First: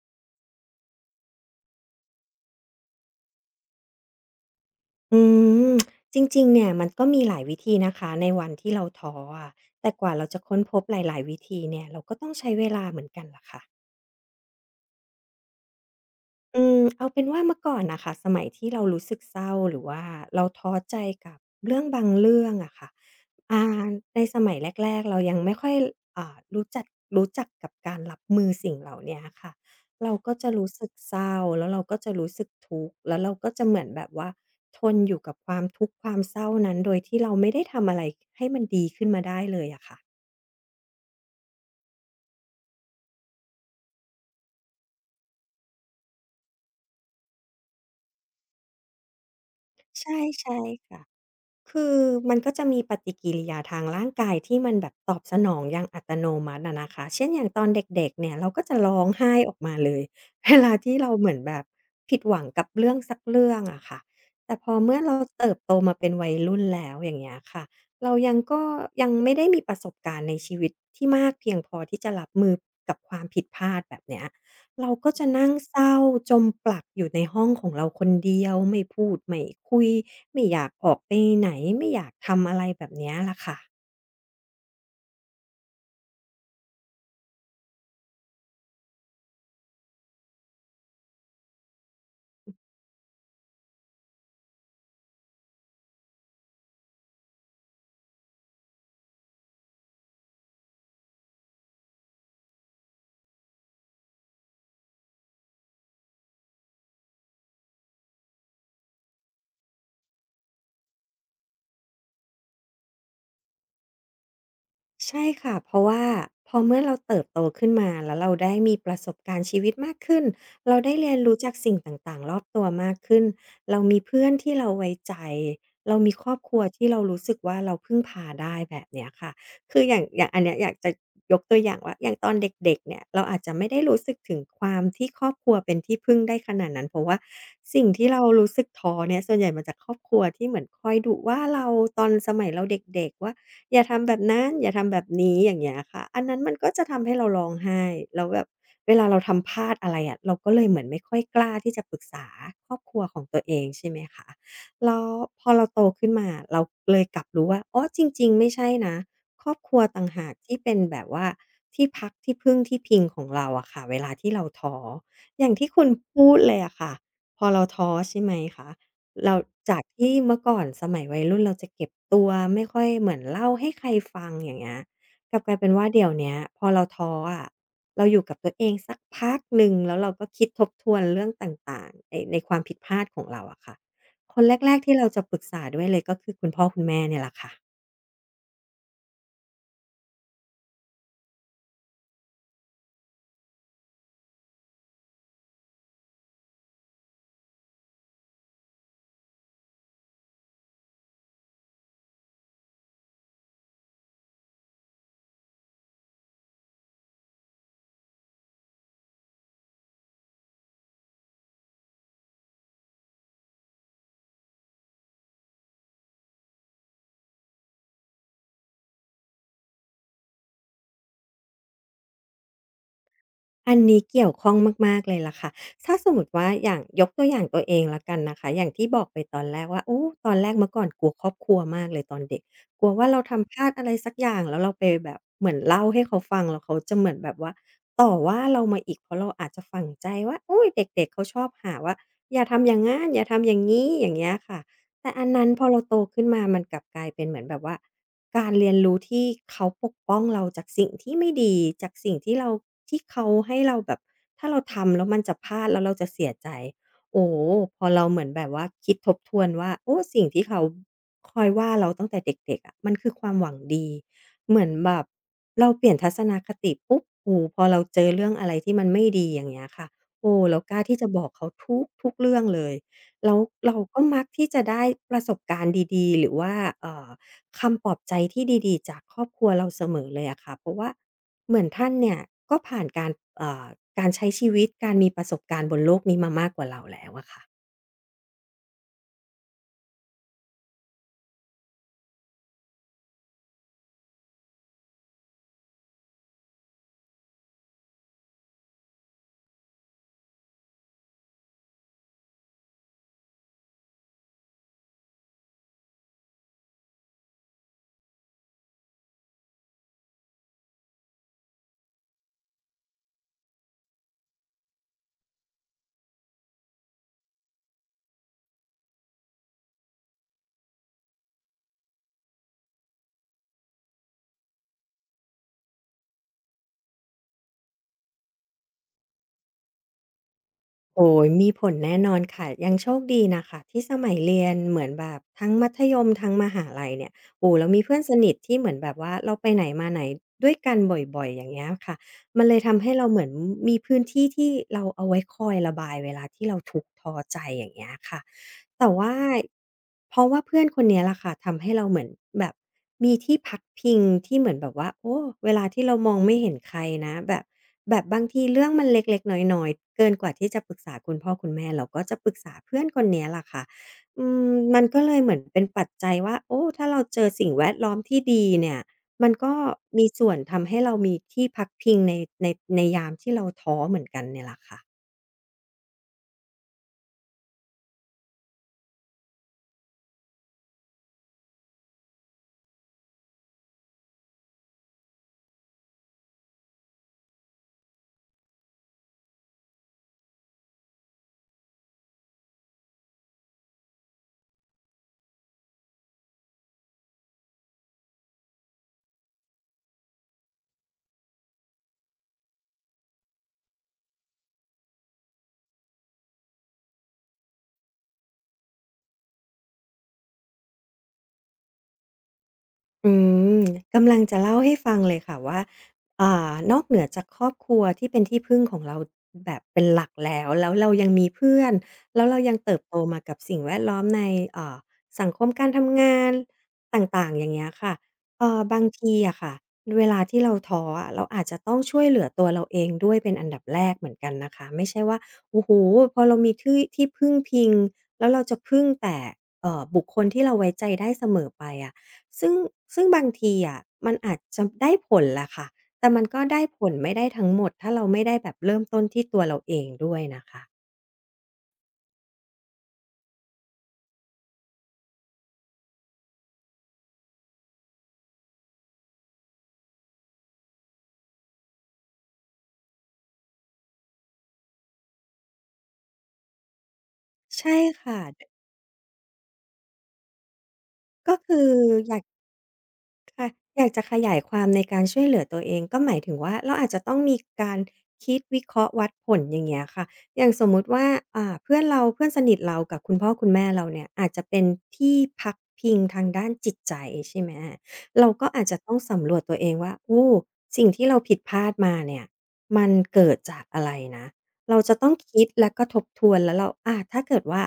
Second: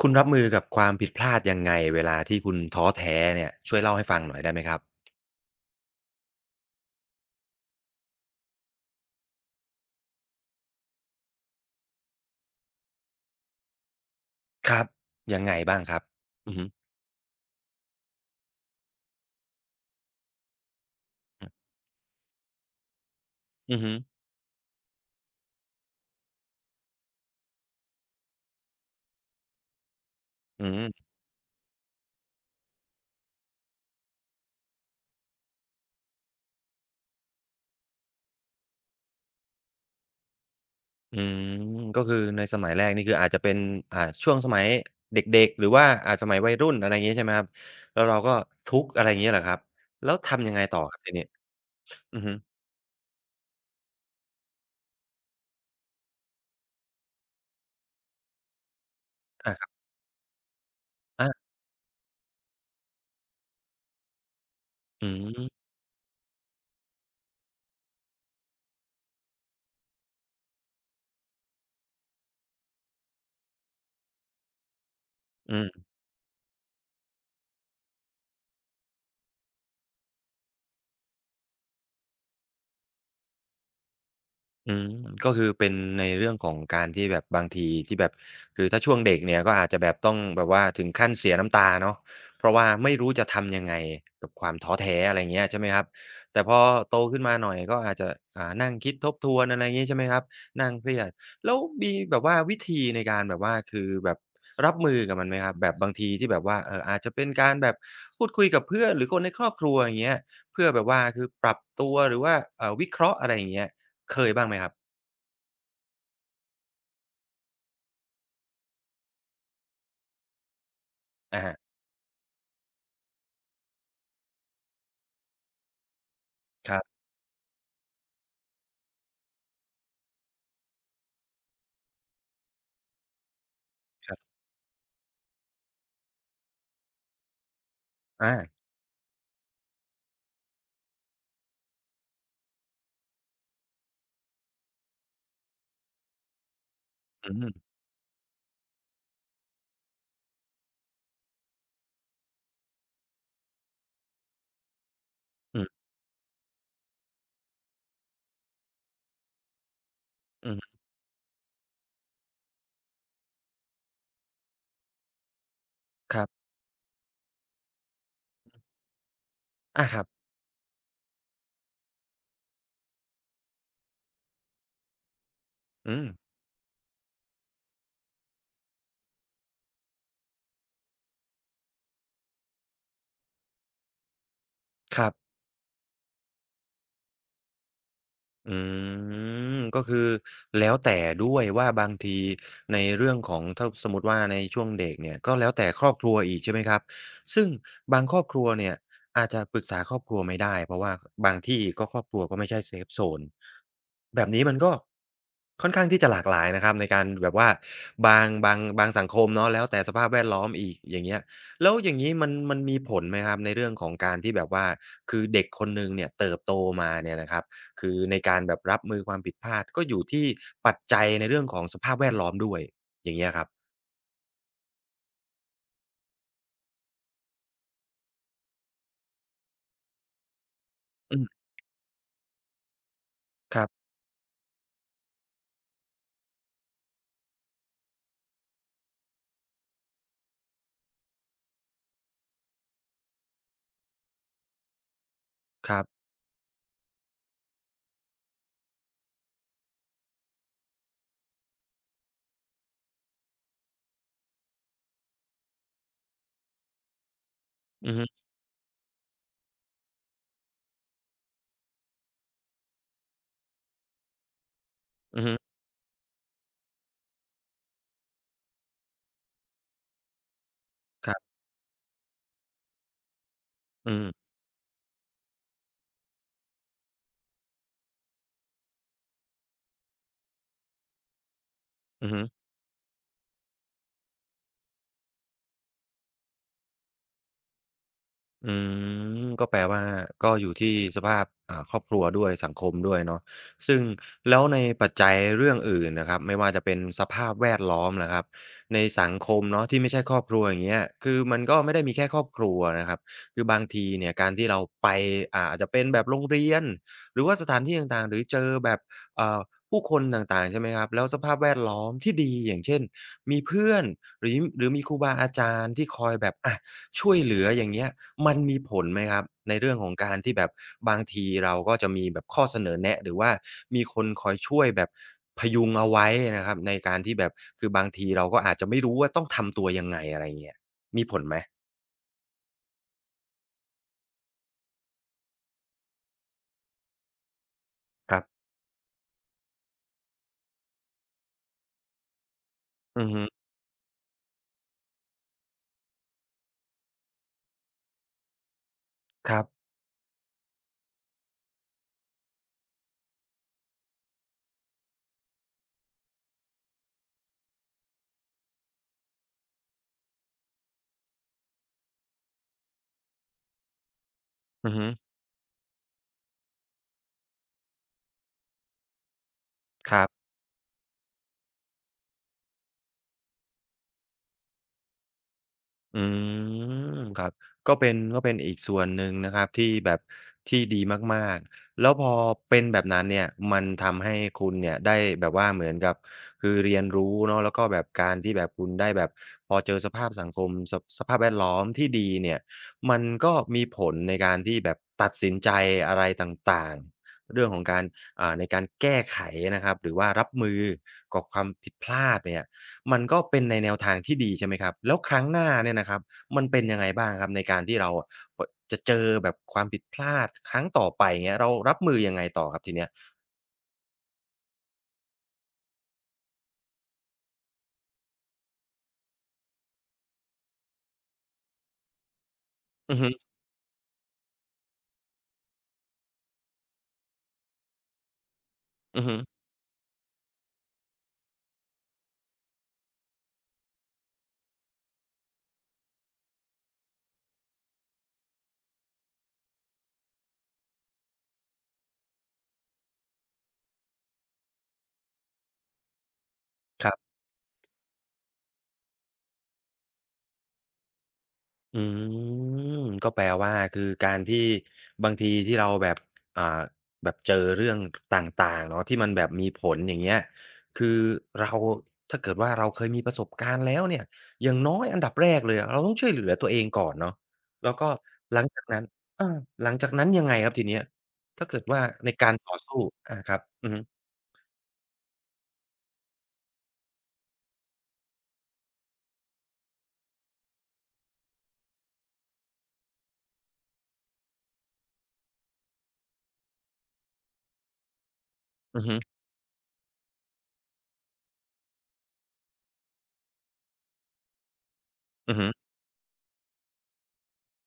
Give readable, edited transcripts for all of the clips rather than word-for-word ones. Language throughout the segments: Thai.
คุณรับมือกับความผิดพลาดยังไงเวลาที่คุณท้อแท้เนี่ยช่วยเล่าให้ฟังหน่อยได้ไหมครับอืมจริงๆ เนี่ยมันก็มีหลายวิธีนะคะในวันที่เราท้ออะแต่กว่าเราจะค้นพบหลายๆวิธีเนี่ยเราก็ต้องใช้เวลาเหมือนกันล่ะค่ะ ครับยังไงบ้างครับอืออืฮึมเอาเป็นว่าเมื่อก่อนน่ะค่ะสมัยที่เรารู้สึกเศร้าหรือว่าเราท้อใจกับเรื่องบางเรื่องอะค่ะอ่าอือฮึในสมัยแรกๆเรายังไม่ค่อยรู้จักกับการรับมือสิ่งเหล่าเนี้ยค่ะเราก็จะอืรู้สึกมเศร้าแล้วเราก็จะรู้สึกทุกข์แล้วเราก็จะเหมือนแบบว่าทนอยู่กับความทุกข์ความเศร้านั้นโดยที่เราไม่ได้ทำอะไรให้มันดีขึ้นมาได้เลยอะค่ะอืมก็คือในสมัยแรกนี่คืออาจจะเป็นช่วงสมัยเด็กๆหรือว่าสมัยวัยรุ่นอะไรงี้ใช่ไหมครับแล้วเราก็ทุกข์อะไรงี้เหรอครับแล้วใช่ทำยังใช่ไงต่อครัค่ะ บทีนี้คืออือฮึมันก็จะมีปฏิกิริยาทางร่างกายที่มันแบบตอบสนองอย่างอัตโนมัติอะนะคะเช่นอย่างตอนเด็กๆเนี่ยเราก็จะร้องไห้ออาอกครับมาเลย เวลาที่เราเหมือนอาแบบผิดหวังกับเรื่องสักเรื่องอะค่ะแต่พอเมื่ออเราเติบืโตมาเป็นวัยรุ่นแล้วอย่างเงี้ยค่ะเรายังก็ยังไม่ได้มีประสบการณ์ในชีวิตที่มากเพียงพอที่จะรับมือกับความผิดพลาดแบบเนี้ย เราก็จะนั่งเศม ร้าจมปลักอยู่ในห้องของเราคนเดียวไม่พูดไม่คุยไม่อยากออกไปไหนไม่อยากทำอะไรแบบเนี้ยล่ะค่ะ อืมก็คือเป็นในเรื่องของการที่แบบบางทีที่แบบคือถ้าช่วงเด็กเนี่ยก็อาจจะแบบต้องแบบว่าถึงขั้นเสียน้ำตาเนาะเพราะว่าไม่รู้จะทำยังไงกับความท้อแท้อะไรเงี้ยใช่ไหมครับแต่พอโตขึ้นมาหน่อยก็อาจจะนั่งคิดทบทวนอะไรงี้ใช่ไหมครับนั่งเครียดแล้วมีแบบว่าวิธีในการแบบว่าคือแบบรับมือกับมันไหมครับแบบบางทีที่แบบว่าอาจจะเป็นการแบบพูดคุยกับเพื่อนหรือคนในครอบครัวอย่างเงี้ยเพื่อแบบว่าคือปรับตัวหรือว่าวิเคราะห์อะไรอย่างเงี้ย เคยบ้างไหมครับใช่ค่ะเพราะว่าพอเมื่อเราเติบโตขึ้นมาแล้วเราได้มีประสบการณ์ชีวิตมากขึ้นเราได้เรียนรู้อะจากฮะสิ่งต่างๆรอบตัวมากขึ้นเรามีเพื่อนที่เราไว้ใจเรามีครอบครัวครัที่เรารู้สึกว่าเราพึ่งพาได้แบบเนี้ยค่ะคืออย่างอันเนี้ยอยากจะยกตัวอย่างว่าอย่างตอนเด็กๆเนี่ยเราอาจจะไม่ได้รู้บสึกถึๆงความที่ครอบครัวเป็นที่พึ่งได้ขนาดนั้นเพราะว่าสิ่งที่เราอารู้สึกท้อเนี่ยส่วนใหญ่มาจากครอบครัวที่เหมือนคอยดุว่าเราตอนสมัยเราเด็กๆว่า อย่าทำแบบนั้นอย่าทำแบบนี้อย่างเงี้ยค่ะอันนั้นมันก็จะทำให้เราอืร้องมไห้แล้วแบบเวลาเราทำพลาดอะไรอะเราก็เลยเหมือนไม่ค่อยกล้าที่จะปรึกษาครอบครัวของตัวเองใช่ไหมคะแล้วพออืเราอโตขึ้นมาเราเลยกลับรู้ว่าอ๋อจริงๆไม่ใช่นะครอบครัวต่างหากอืที่อเป็นแบบว่าที่พักที่พึ่งที่พิงของเราอะค่ะเวลาที่เราท้ออย่างที่คุณครัพูดบเลยอะค่ะพอเราท้อใช่ไหมคะ เราจากอาครัที่บเมื่อก่อนสมัยวัยรุ่นเราจะเก็บตัวไม่ค่อยเหมือนเล่าให้ใครฟังอย่างเงี้ยกลับกลายเป็นว่าอืเดี๋มยวเนี้ยพอเราท้ออะเราอยู่กับตัวเองสักพักหนึ่งแล้วเราก็คิดทบทวนเรื่องต่างๆในความผิดพลาดของเราอะค่ะคนแรกๆที่คเรารัจะบ ปรึกษาด้วยเลยก็คือคุณพ่อคุณแม่เนี่ยแหละค่ะ อืมก็คือแล้วแต่ด้วยว่าบางทีในเรื่องของถ้าสมมุติว่าในช่วงเด็กเนี่ยก็แล้วแต่ครอบครัวอีกใช่ไหมครับซึ่งบางครอบครัวเนี่ยอาจจะปรึกษาครอบครัวไม่ได้เพราะว่าบางที่ก็ครอบครัวก็ไม่ใช่เซฟโซนแบบนี้มันก็ค่อนข้างที่จะหลากหลายนะครับในการแบบว่าบางสังคมเนาะแล้วแต่สภาพแวดล้อมอีกอย่างเงี้ยแล้วอย่างงี้มันมีผลไหมครับในเรื่องของการที่แบบว่าคือเด็กคนหนึ่งเนี่ยเติบโตมาเนี่ยนะครับ คือในการแบบรับมือความผิดพลาดก็อยู่ที่ปัจจัยในเรื่องของสภาพแวดล้อมด้วยอย่างเงี้ยครับอันนี้เกี่ยวข้องมากๆเลยล่ะค่ะถ้าสมมติว่าอย่างยกตัวอย่างตัวเองแล้วกันนะคะอย่างที่บอกไปตอนแรกว่าโอ้ตอนแรกเมื่อก่อนกลัวอืครอบมครัวมากเลยตอนเด็กกลัวว่าเราทำพครัลาดอะบไรสักอย่างแล้วเราไปแบบเหมือนเล่าให้เขาฟังแล้วเขาจะเหมือนแบบว่าต่อว่าเรามาอีกเพราะเราอาจจะฝังใจว่าโอุยเด็กๆเขาชอบหาว่าอย่าทำอย่างงั้นอย่าทำอย่างนี้อย่างเงี้ยค่ะ แต่อันนั้นพอคเรารัโตบขึ้นมามันกลับกลายเป็นเหมือนแบบว่าการเรียนรู้ที่เขาปกป้องเราจากสิ่งที่ไม่ดีจากสิ่งที่เราที่เขาให้เราแบบถ้าเราทำแล้วมันจะพลาดแล้วเราจะเสียใจโอ้โฮพออือเราฮึเหมือนแบบว่าคิดทบทวนว่าโอ้สิ่งที่เขาคอยว่าเราตั้งแต่เด็กๆอะมันคือความหวังดีเหมือนแบบอือฮึเราเปลี่ยนทัศนคติปุ๊บโอ้โฮพอเราเจอเรื่องอะไรที่มันไม่ดีอย่างเงี้ยค่ะโอ้เรากล้าที่จะครับอกบเขาทุกๆเรื่องเลย แล้วเราอืก็มักมที่จะได้ประสบการณ์ดีๆหรือว่าเอ่อคำปลอบใจที่ดีๆจากครอบครัวเราเสมอเลยอะค่ะเพราะว่าเหมือนท่านอือเนี่ยฮึ ก็ผ่านการเอ่อการใช้ชีวิตการมีประสบการณ์บนโลกนี้มามากกว่าเราแล้วอะค่ะ อืมก็แปลว่าก็อยู่ที่สภาพครอบครัวด้วยสังคมด้วยเนาะซึ่งแล้วในปัจจัยเรื่องอื่นนะครับไม่ว่าจะเป็นสภาพแวดล้อมล่ะครับในสังคมเนาะที่ไม่ใช่ครอบครัวอย่างเงี้ยคือมันก็ไม่ได้มีแค่ครอบครัวนะครับคือบางทีเนี่ยการที่เราไปอาจจะเป็นแบบโรงเรียนหรือว่าสถานที่ต่างๆหรือเจอแบบเอ่อผู้คนต่างๆใช่ไหมครับแล้วสภาพแวดล้อมที่ดีอย่างเช่นมีเพื่อนหรือมีครูบาอาจารย์ที่คอยแบบอะ ช่วยเหลืออย่างเงี้ยมันมีผลไหมครับในเรื่องของการที่แบบบางทีเราก็จะมีแบบข้อเสนอแนะหรือว่ามีคนคอยช่วยแบบพยุงเอาไว้นะครับในการที่แบบคือบางทีเราก็อาจจะไม่รู้ว่าต้องทำตัวยังไงอะไรเงี้ยมีโอ้ผลยไหมมีผลแน่นอนค่ะ ยังโชคดีนะคะที่สมัยเรียนเหมือนแบบทั้งมัธยมทั้งมหาลัยเนี่ยโอ้โลเรามีเพื่อนสครับนิทที่เหมือนแบบว่าเราไปไหนมาไหนด้วยกันบ่อยๆอย่างเงี้ยค่ะมันเลยทำให้อืเราอเหฮึมือนมีพื้นที่ที่เราเอาไว้คอยระบายเวลาที่เราทุกข์ท้อใจอย่างเงี้ยค่ะ แต่ว่าครับเพราะว่าเพื่อนคนเนี้ยล่ะค่ะทำให้เราเหมือนแบบมีที่พักพิงที่เหมือนแบบว่าโอ้เวลาที่เรามองไม่เห็นใครนะแบบบางทีเรื่องมันเล็กๆน้อยๆเกินกว่าที่จะปรึกษาคุณพ่อคุณแม่เราก็จะปรึกษาเพื่อนคนเนี้ยล่ะค่ะอือือมันฮึก็เลยเหมือนเป็นปัจจัยว่าโอ้ถ้าเราเจอสิ่งแวดล้อมที่ดีเนี่ยมันก็ครัมีส่บ วนทำให้เรามีที่พักพิงในในในยามที่เราท้อเหมือนกันเนี่ยล่ะค่ะ อืมครับก็เป็นอีกส่วนหนึ่งนะครับที่แบบที่ดีมากๆแล้วพอเป็นแบบนั้นเนี่ยมันทำให้คุณเนี่ยได้แบบว่าเหมือนกับคือเรียนรู้เนาะแล้วก็แบบการที่แบบคุณได้แบบพอเจอสภาพสังคมสสภาพแวดล้อมที่ดีเนี่ยมันก็มีผลในการที่แบบตัดสินใจอะไรต่างๆเรื่องของการในการแก้ไขนะครับหรือว่ารับมือกับความผิดพลาดเนี่ย มันก็เป็นในแนวทางที่ดีใช่ไหมครับแล้วครั้งหน้าเนี่ยนะครับมันเป็นยังไงบ้างครับในการที่เราอะปจะเจอแบบความผิดพลาดครั้งต่อไปเงี้ยเรารับมือยังไงต่อครับทีเนี้ยอืมกำลังจะเล่าให้ฟังเลยค่ะว่านอกเหนือจากครอบครัวที่เป็นที่พึ่งของเราแบบเป็นหลักแล้วแล้วเรายังมีเพื่อนแล้วเรายังเติบโตอือฮึมากับสิ่งแวดล้อมในอ่าสังคมการทำงานต่างๆอย่างเงี้ยค่ะบางทีอะค่ะเวลาที่เราท้ออะเราอาจจะต้องช่วยเหลือตัวเราเองด้วยเป็นอันดับแรกเหมือนกันนะคะไม่ใช่ว่าโอ้โฮพอเรามีที่ที่พึ่งพิงแล้วเราจะพึ่งแต่บุคคลที่เราไว้ใจได้เสมอไปอะ ซึ่งซึ่งบางทีอะมันอาจจะได้ผลแหละค่ะแต่มันก็ได้ผๆคลรับ ไม่ได้ทั้งหมดถ้าเราไม่ได้แบบเริ่มต้นที่ตัวเราเองด้วยนะคะอืมก็แปลว่าคือการที่บางทีที่เราแบบอ่าแบบเจอเรื่องต่างๆเนาะที่มันแบบมีผลอย่างเงี้ยคือเราถ้าเกิดว่าเราเคยมีประสบการณ์แล้วเนี่ยอย่างน้อยอันดับแรกเลยอะเราต้องช่วยเหลือตัวเองก่อนเนาะแล้วใช่ก็ค่ะหลังจากนั้นอาหลังจากนั้นยังไงครับทีเนี้ยก็ถ้าเกิคืดอว่าในอยาก การต่อสู้อาครับค่ะอือฮึอยากจะขยายความในการช่วยเหลือตัวเองก็หมายถึงว่าเราอาจจะต้องมีการคิดวิเคราะห์วัดผลอย่างเงี้ยค่ะอย่างสมมุติว่าเพื่อนเราเพื่อนสนิทเรากับคุณพ่อคุณแม่เราเนี่ยอาจจะเป็นที่พักพิงทางด้านจิตใจใช่ไหมเราก็อาจจะอือต้อฮึงสำรวจตัวเองว่าโอ้สิ่งที่เราผิดพลาดมาเนี่ยมันเกิดจากอะไรนะเราจะต้องอือคิฮึดแล้วก็ทบทวนแล้วเราอาถ้าเกิดว่า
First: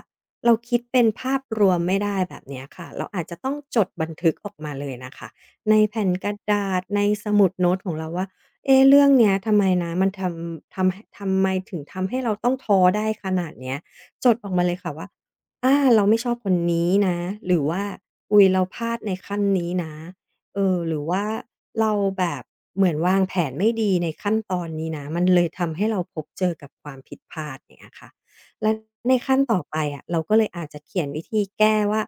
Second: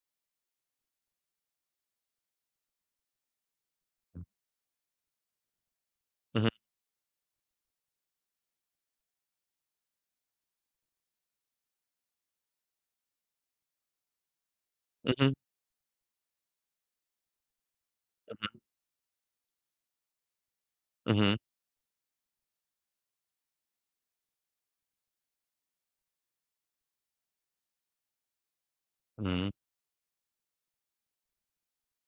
เราคิดเป็นภาพรวมไม่ได้แบบเนี้ยค่ะเราอาจจะต้องจดบันทึกออกมาเลยนะคะ ในแผ่นกระอือฮึดาษในสมุดโน้ตของเราว่าเอ๊เรื่องเนี้ยทำไมนะมันทำไมถึงทำให้เราต้องท้อได้ขนาดเนี้ยจดออกมาเลยค่ะว่าอือฮึอาเราไม่ชอบคนนี้นะหรือว่าอุ๊ยเราพลาดในขั้นนี้นะเออหรืออือว่าฮึเราแบบเหมือนวางแผนไม่ดีในขั้นตอนนี้นะมันเลยทำให้เราพบเจอกับความผิดพลาดอย่างเงี้ยค่ะและในอืขั้นต่อมไปอะเราก็เลยอาจจะเขียนวิธีแก้ว่า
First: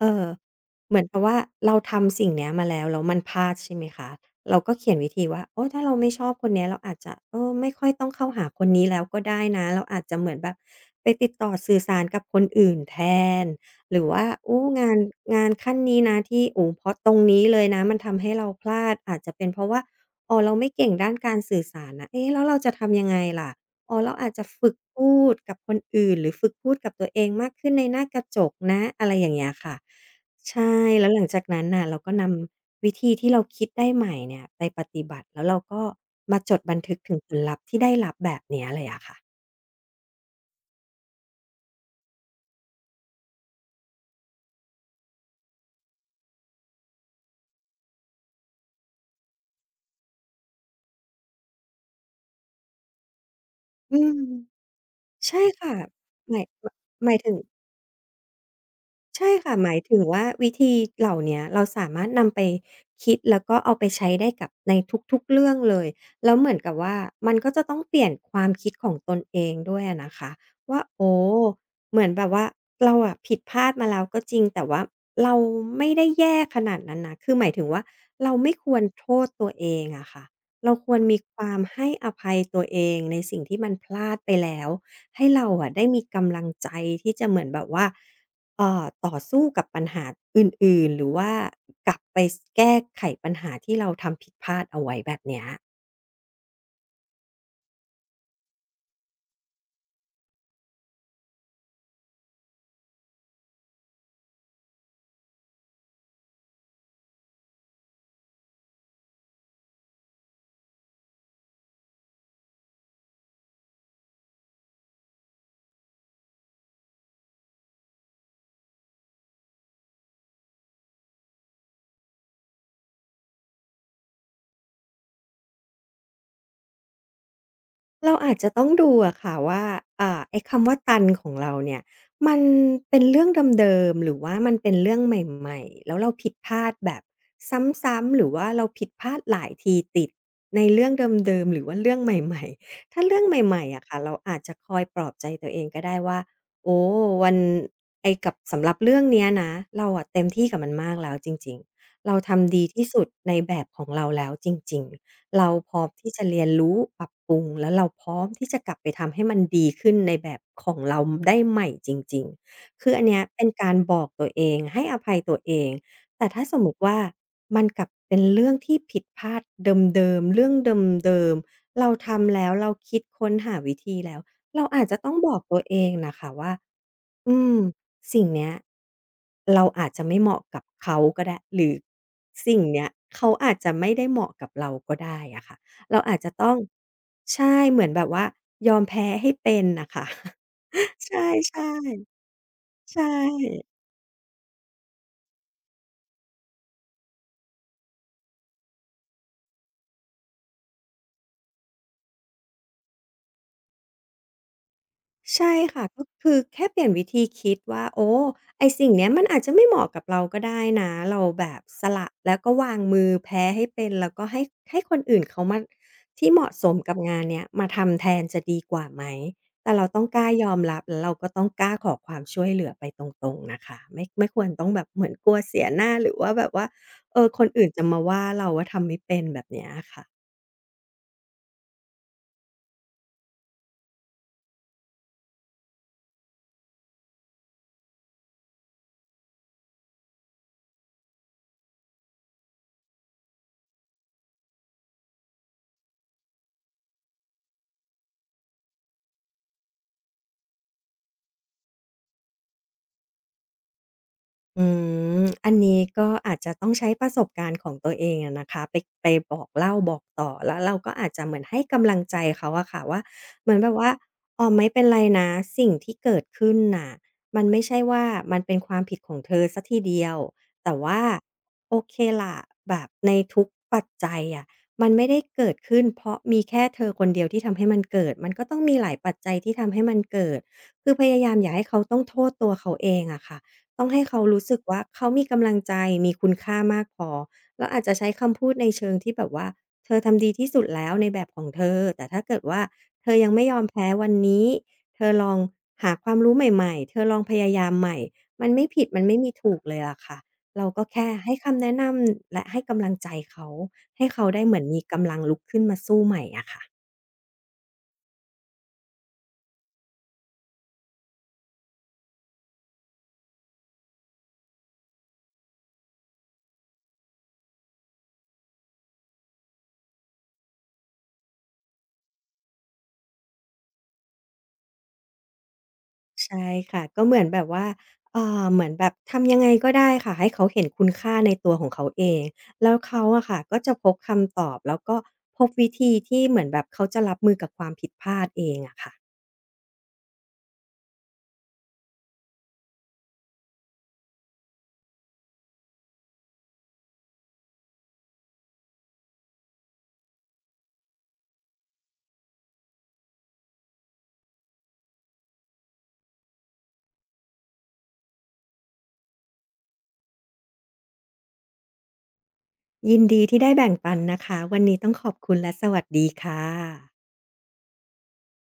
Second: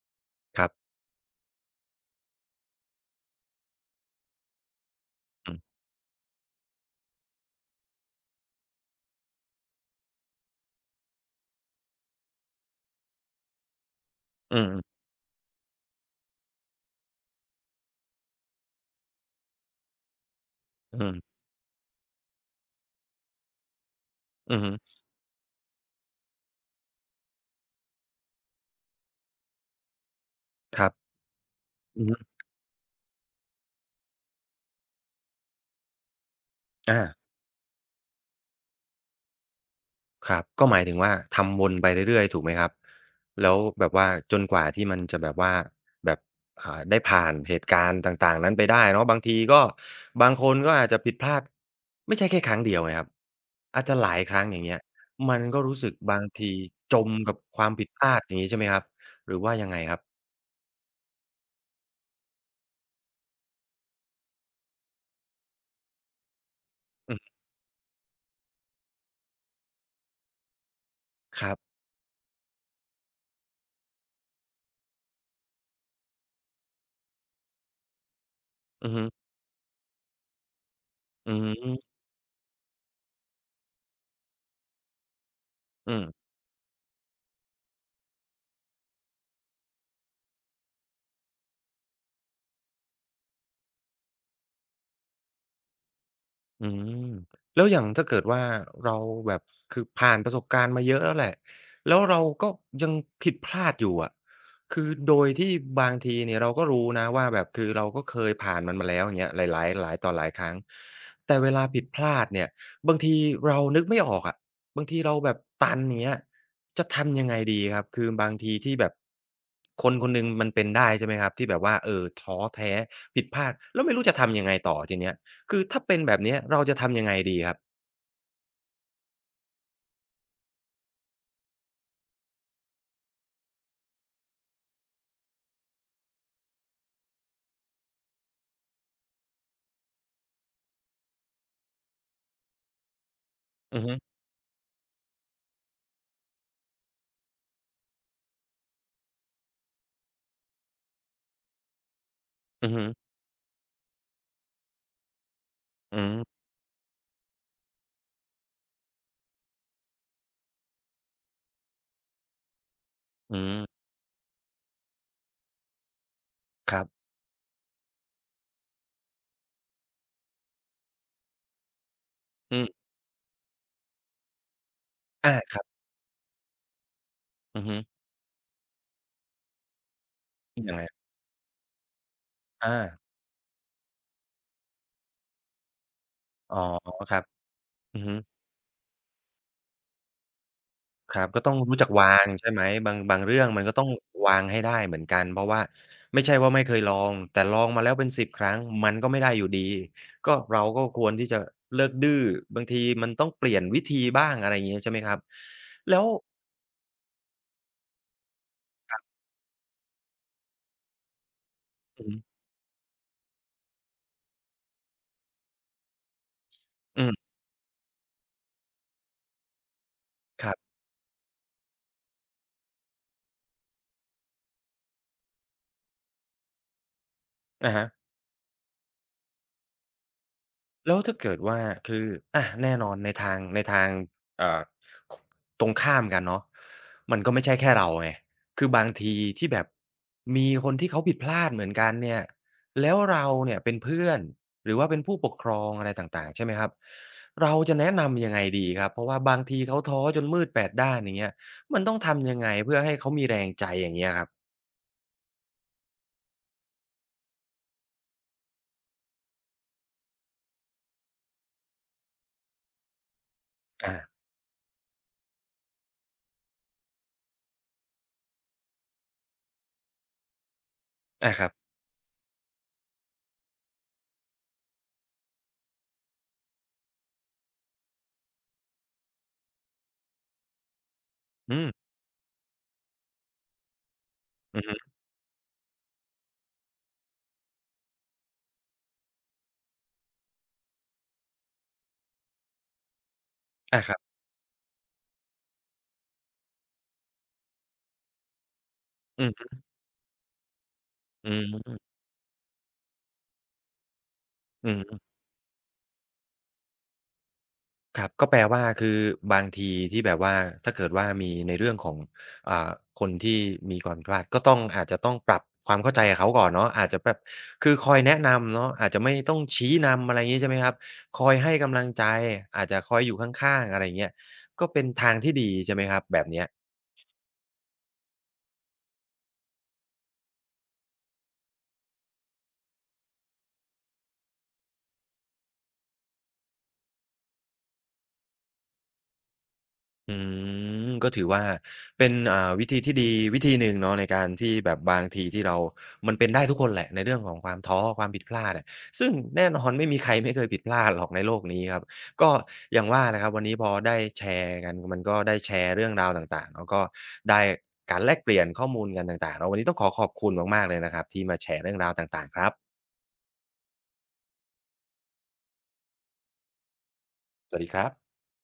เอ่อ ครับเหมือนกับว่าเราทำสิ่งเนี้ยมาแล้วแล้วมันพลาดใช่ไหมคะเราก็เขียนวิธีว่าอืมโอ้ถ้าเราไม่ชอบคนเนี้ยเราอาจจะเออไม่ค่อยต้องเข้าหาคนนี้แล้วก็ได้นะเราอาจจะเหมือนแบบไปติดต่อสื่อสารกับคนอื่นแทนหรือว่าอืโอ้มงานขั้นนี้นะที่โอ้เพราะตรงนี้เลยนะมันทำให้เราพลาดอาจจะเป็นเพราะว่าอ๋อเราไม่เก่งอืด้านกามรสื่อสารนะเอ๊ะแล้วเราจะทำยังไงล่ะอ๋อเราอาจจะอือฝึฮึกพูดกับคนอื่นหรือฝึกพูดกับตัวเองมากขึ้นในหน้ากระจกนะอะไรอย่างเงี้ยค่ะ ใช่ครัแล้วบหลังจากนั้นน่ะเราอือก็ฮึนำวิธีที่เราคิดได้ใหม่เนี่ยไปปฏิบัติแล้วเราก็มาจดบันทึกอา ถึงผลลัพธ์ที่ได้รับแบบเนี้ยเลยอะค่ะครับก็หมายถึงว่าทำวนไปเรื่อยๆถูกไหมครับแล้วแบบว่าจนกว่าที่มันจะแบบว่าแบบได้ผ่านเหตุการณ์ต่างๆนั้นไปได้เนาะบางทีก็บางคนก็อาจจะผิดพลาดไม่ใช่แค่ครั้งเดียวไงครับอาจอืจะหมลายครั้งอย่างเงี้ยมัใช่นก็ค่ะรู้สึกบางหมายทีหมายจหมมายถึกัง บความผิดพลาดอย่างงี้ใช่ไหมครับใช่หรือว่าค่ะยัหงมาไงยคถึรับงว่าวิธีเหล่าเนี้ยเราสามารถนำไปคิดแล้วก็เอาไปใช้ได้กับในทุกๆเรื่องเลยแล้วเหมือนกับว่าอือมันก็จะต้องเปลี่ยนความคิดของตนเองด้วยอะนะคะว่าโอ้ครับเหมือนแบบว่าเราอะผิดพลาดมาแล้วก็จริงแต่ว่าเราไม่ได้แย่ขนาดนั้นนะคือหมายถึงว่าเราไม่ควรอือฮึโทษตัวเองอะค่ะเราควรมีอืความให้มอภัยตัวเองในสิ่งที่มันพลาดไปแล้วให้เราอะได้อืมีม กำลังใจที่จะเหมือนแบบว่า ต่อสู้กับปัญหาอื่นๆ หรือว่ากลับไปแก้ไขปัญหาที่เราทำผิดพลาดเอาไว้แบบเนี้ย อืมแล้วอย่างถ้าเกิดว่าเราแบบคือผ่านประสบการณ์มาเยอะแล้วแหละแล้วเราก็ยังผิดพลาดอยู่อะคือโดยที่บางทีเนี่ยเราก็รู้นะว่าแบบคือเราก็เคยผ่านมันมาแล้วอย่างเงี้ยหลายต่อหลายครั้งแต่เวลาผิดพลาดเนี่ยบางทีเรานึกไม่ออกอะบางทีเราแบบตันอย่างเงี้ยจะทำยังไงดีครับคือบางทีที่แบบคนคนหนึ่งมันเป็นได้ใช่ไหมครับที่แบบว่าท้อแท้ผิดพลาดแล้วไม่รู้จะทำยังไงต่อทีเนี้ย คือถ้าเป็นแบบเนี้ยเราจะทำยังไงดีครับเราอาจจะต้องดูอะค่ะว่าไอ้คำว่าตันของเราเนี่ยมันเป็นเรื่องเดิมๆหรือว่ามันเป็นเรื่องใหม่ๆแล้วเราผิดพลาดแบบซ้ำๆหรือว่าเราผิดพลาดหลายทีติดในเรื่องเดิมๆหรือว่าเรื่องใหม่ๆถ้าเรื่องใหม่ๆอืออะฮึค่ะเราอาจจะคอยปลอบใจตัวเองก็ได้ว่าโอ้วันไอ้กับสำหรับเรื่องเนี้ยนะเราอะเต็มที่กับมันมากแล้วจริงๆเราทำดีอือฮึที่สุดในแบบของเราแล้วจริงๆ เราพร้อมอืที่จะเรียมนรู้ปรับปรุงแล้วเราพร้อมที่จะกลับไปทำให้มันดีขึ้นในแบบของเราได้ใหม่จริงๆคืออันเนี้ยอืเป็นการมบอกตัวเองให้อภัยตัวเอง แต่ถ้าสมมุคติรัว่าบมันกลับเป็นเรื่องที่ผิดพลาดเดิมๆเรื่องเดิมๆเราทำแล้วอืมเราคิดค้นหาวิธีแล้วเราอาจจะต้องบอาอกคตัวรับเองน่ะค่ะว่าอืม อือฮึสิ่งเนี้ยเราอาจจะไม่เหมาะกับยังไงเขาก็ได้หรือสิ่งอาเนี้ยเขาอาจจะไม่ได้เหมาะกับเราก็ได้อะค่ะเราอาจจะต้ออ๋งอครับใช่เหมือนอืแบอบฮึว่ายอมแพ้ให้เป็นน่ะค่ะ ใชครับก็ต้อง่รู้จักวางใช่ไหมๆบางใช่ บางเรื่องมันก็ต้องวางให้ได้เหมือนกัน เพราะว่าไม่ใช่ว่าไม่เคยลอง แต่ลองมาแล้วเป็น10ครั้งมันก็ไม่ได้อยู่ดีก็เราก็ควรที่จะเลิกดื้อบางทีมันต้องเปลี่ยนวิธีบ้างอะไรอย่างงี้ใช่ไหมครับ ใช่ค่ะแล้ก็วคือแค่เปลี่ยนวิธีคิดว่าโอ้ไอ้สิ่งครัเนี้ยบมันอาจจะไม่เหมาะกับเราก็ได้นะเราแบบสอืละอฮึแล้วก็วางมือแพ้ให้เป็นแล้วก็ให้ให้คนอื่นเขามาที่เหมาะสมกับอืงานมเนี้ยมาทำแทนจะดีกว่าไหมแต่เราต้องกล้ายคอรัมบรับแล้วเราก็ต้องกล้าขอความช่วยเหลือไปตรงๆนะคะไม่ควรต้องแบบเหมือนกลัวเสียหน้าหรือว่าแบบว่าเออคนอื่นอะจะฮะ มาว่าเราว่าทำไม่เป็นแบบเนี้ยอะค่ะ แล้วถ้าเกิดว่าคืออะแน่นอนในทางเอ่อคตรงข้ามกันเนาะมันก็ไม่ใช่แค่เราไงคือบางทีที่แบบมีคนที่เขาผิดพลาดเหมือนกันเนี่ยแล้วเราเนี่ยเป็นเพื่อนหรือว่าเป็นผู้ปกครองอะไรต่างๆใช่ไหมครับเราจะแนะนำยังไงดีครับเพราะว่าบางทีเขาท้อจนมืดแปดด้านอย่างเงี้ยมันต้องทำยังไงเพื่อให้เขามีแรงใจอย่างเงี้ยครับอืมอันนี้ก็อาจจะต้องใช้ประสบการณ์ของตัวเองอะนะคะไปบอกเล่าบอกต่อแล้วเราก็อาจจะเหมือนให้กำลังใจเขาอะค่ะว่าเหมือนแบบว่าอาอ๋อไม่เป็นไรนะสิ่งที่เกิดขึ้นน่ะมันไม่ใช่ว่ามันเป็นความผิดของเธอเสียทีเดียวแต่ว่าอาครับโอเคล่ะแบบในทุกปัจจัยอะมันไม่ได้เกิดขึ้นเพราะมีแค่เธอคนเดียวที่ทำให้มันเกิดมันก็ต้องมีหลายปัจจัยที่ทำให้มันเกิดคือพยายามอย่าอืให้มเขาต้องโทษตัวเขาเองอะค่ะ ต้องให้เขารู้สึอืกอว่าฮึเขามีกำลังใจมีคุณค่ามากพอแล้วอาจจะใช้คำพูดในเชิงที่แบบว่าเธอทำดีที่สุดแล้วในแบบของเธอแต่ถ้าเกิดว่าเธอยังไม่ยอมอาแพ้ครัวันบนี้เธอลองหาความรู้ใหม่ๆเธอลองพยายามใหม่มันไม่ผิดมันไม่อืมีอฮึถูกเลยอะค่ะเราก็แค่อืให้มคำแนะนำและให้กำลังใจเขาให้เขาได้เหมือนอืมีม กำลังลุกขึ้นมาสู้ใหม่อะค่ะ ครับก็แปลว่าคือบางทีที่แบบว่าถ้าเกิดว่ามีในเรื่องของอ่าคนที่มีความผิดพลาดก็ต้องอาจจะต้องปรับความเข้าใจกับเขาก่อนเนาะอาจจะแบบคือคอยแนะนำเนาะอาจจะไม่ต้องชี้นำอะไรอย่างงี้ใช่ไหมครับคอยให้กำลังใจอาจจะคอยอยู่ข้างๆอะไรอย่างเงี้ยก็เป็นทางที่ดีใช่ไหมครับแบบเนี้ใช่ย ค่ะก็เหมือนแบบว่าเหมือนแบบทำยังไงก็ได้ค่ะให้เขาเห็นคุณค่าในตัวของเขาเองแล้วเขาอะค่ะก็จะพบคำตอบแล้วก็พบวิธีที่เหมือนแบบเขาจะรับมือกับความผิดพลาดเองอะค่ะอืมก็ถือว่าเป็นวิธีที่ดีวิธีหนึ่งเนาะในการที่แบบบางทีที่เรามันเป็นได้ทุกคนแหละในเรื่องของความท้อความผิดพลาดอะซึ่งแน่นอนไม่มีใครไม่เคยผิดพลาดหรอกในโลกนี้ครับก็อย่างว่านะครับวันนี้พอได้แชร์กันมันก็ได้แชร์เรื่องราวต่างๆเนาะก็ได้การแลกเปลี่ยนข้อมูลกันต่างๆเนาะวันนี้ต้องขอบคุณมากๆเลยนะครับที่มาแชร์เรื่องราวต่างๆครับยินดีที่ได้แบ่งปันนะคะวันนี้ต้องขอบคุณและสวัสดีค่ะสวัสดีครับ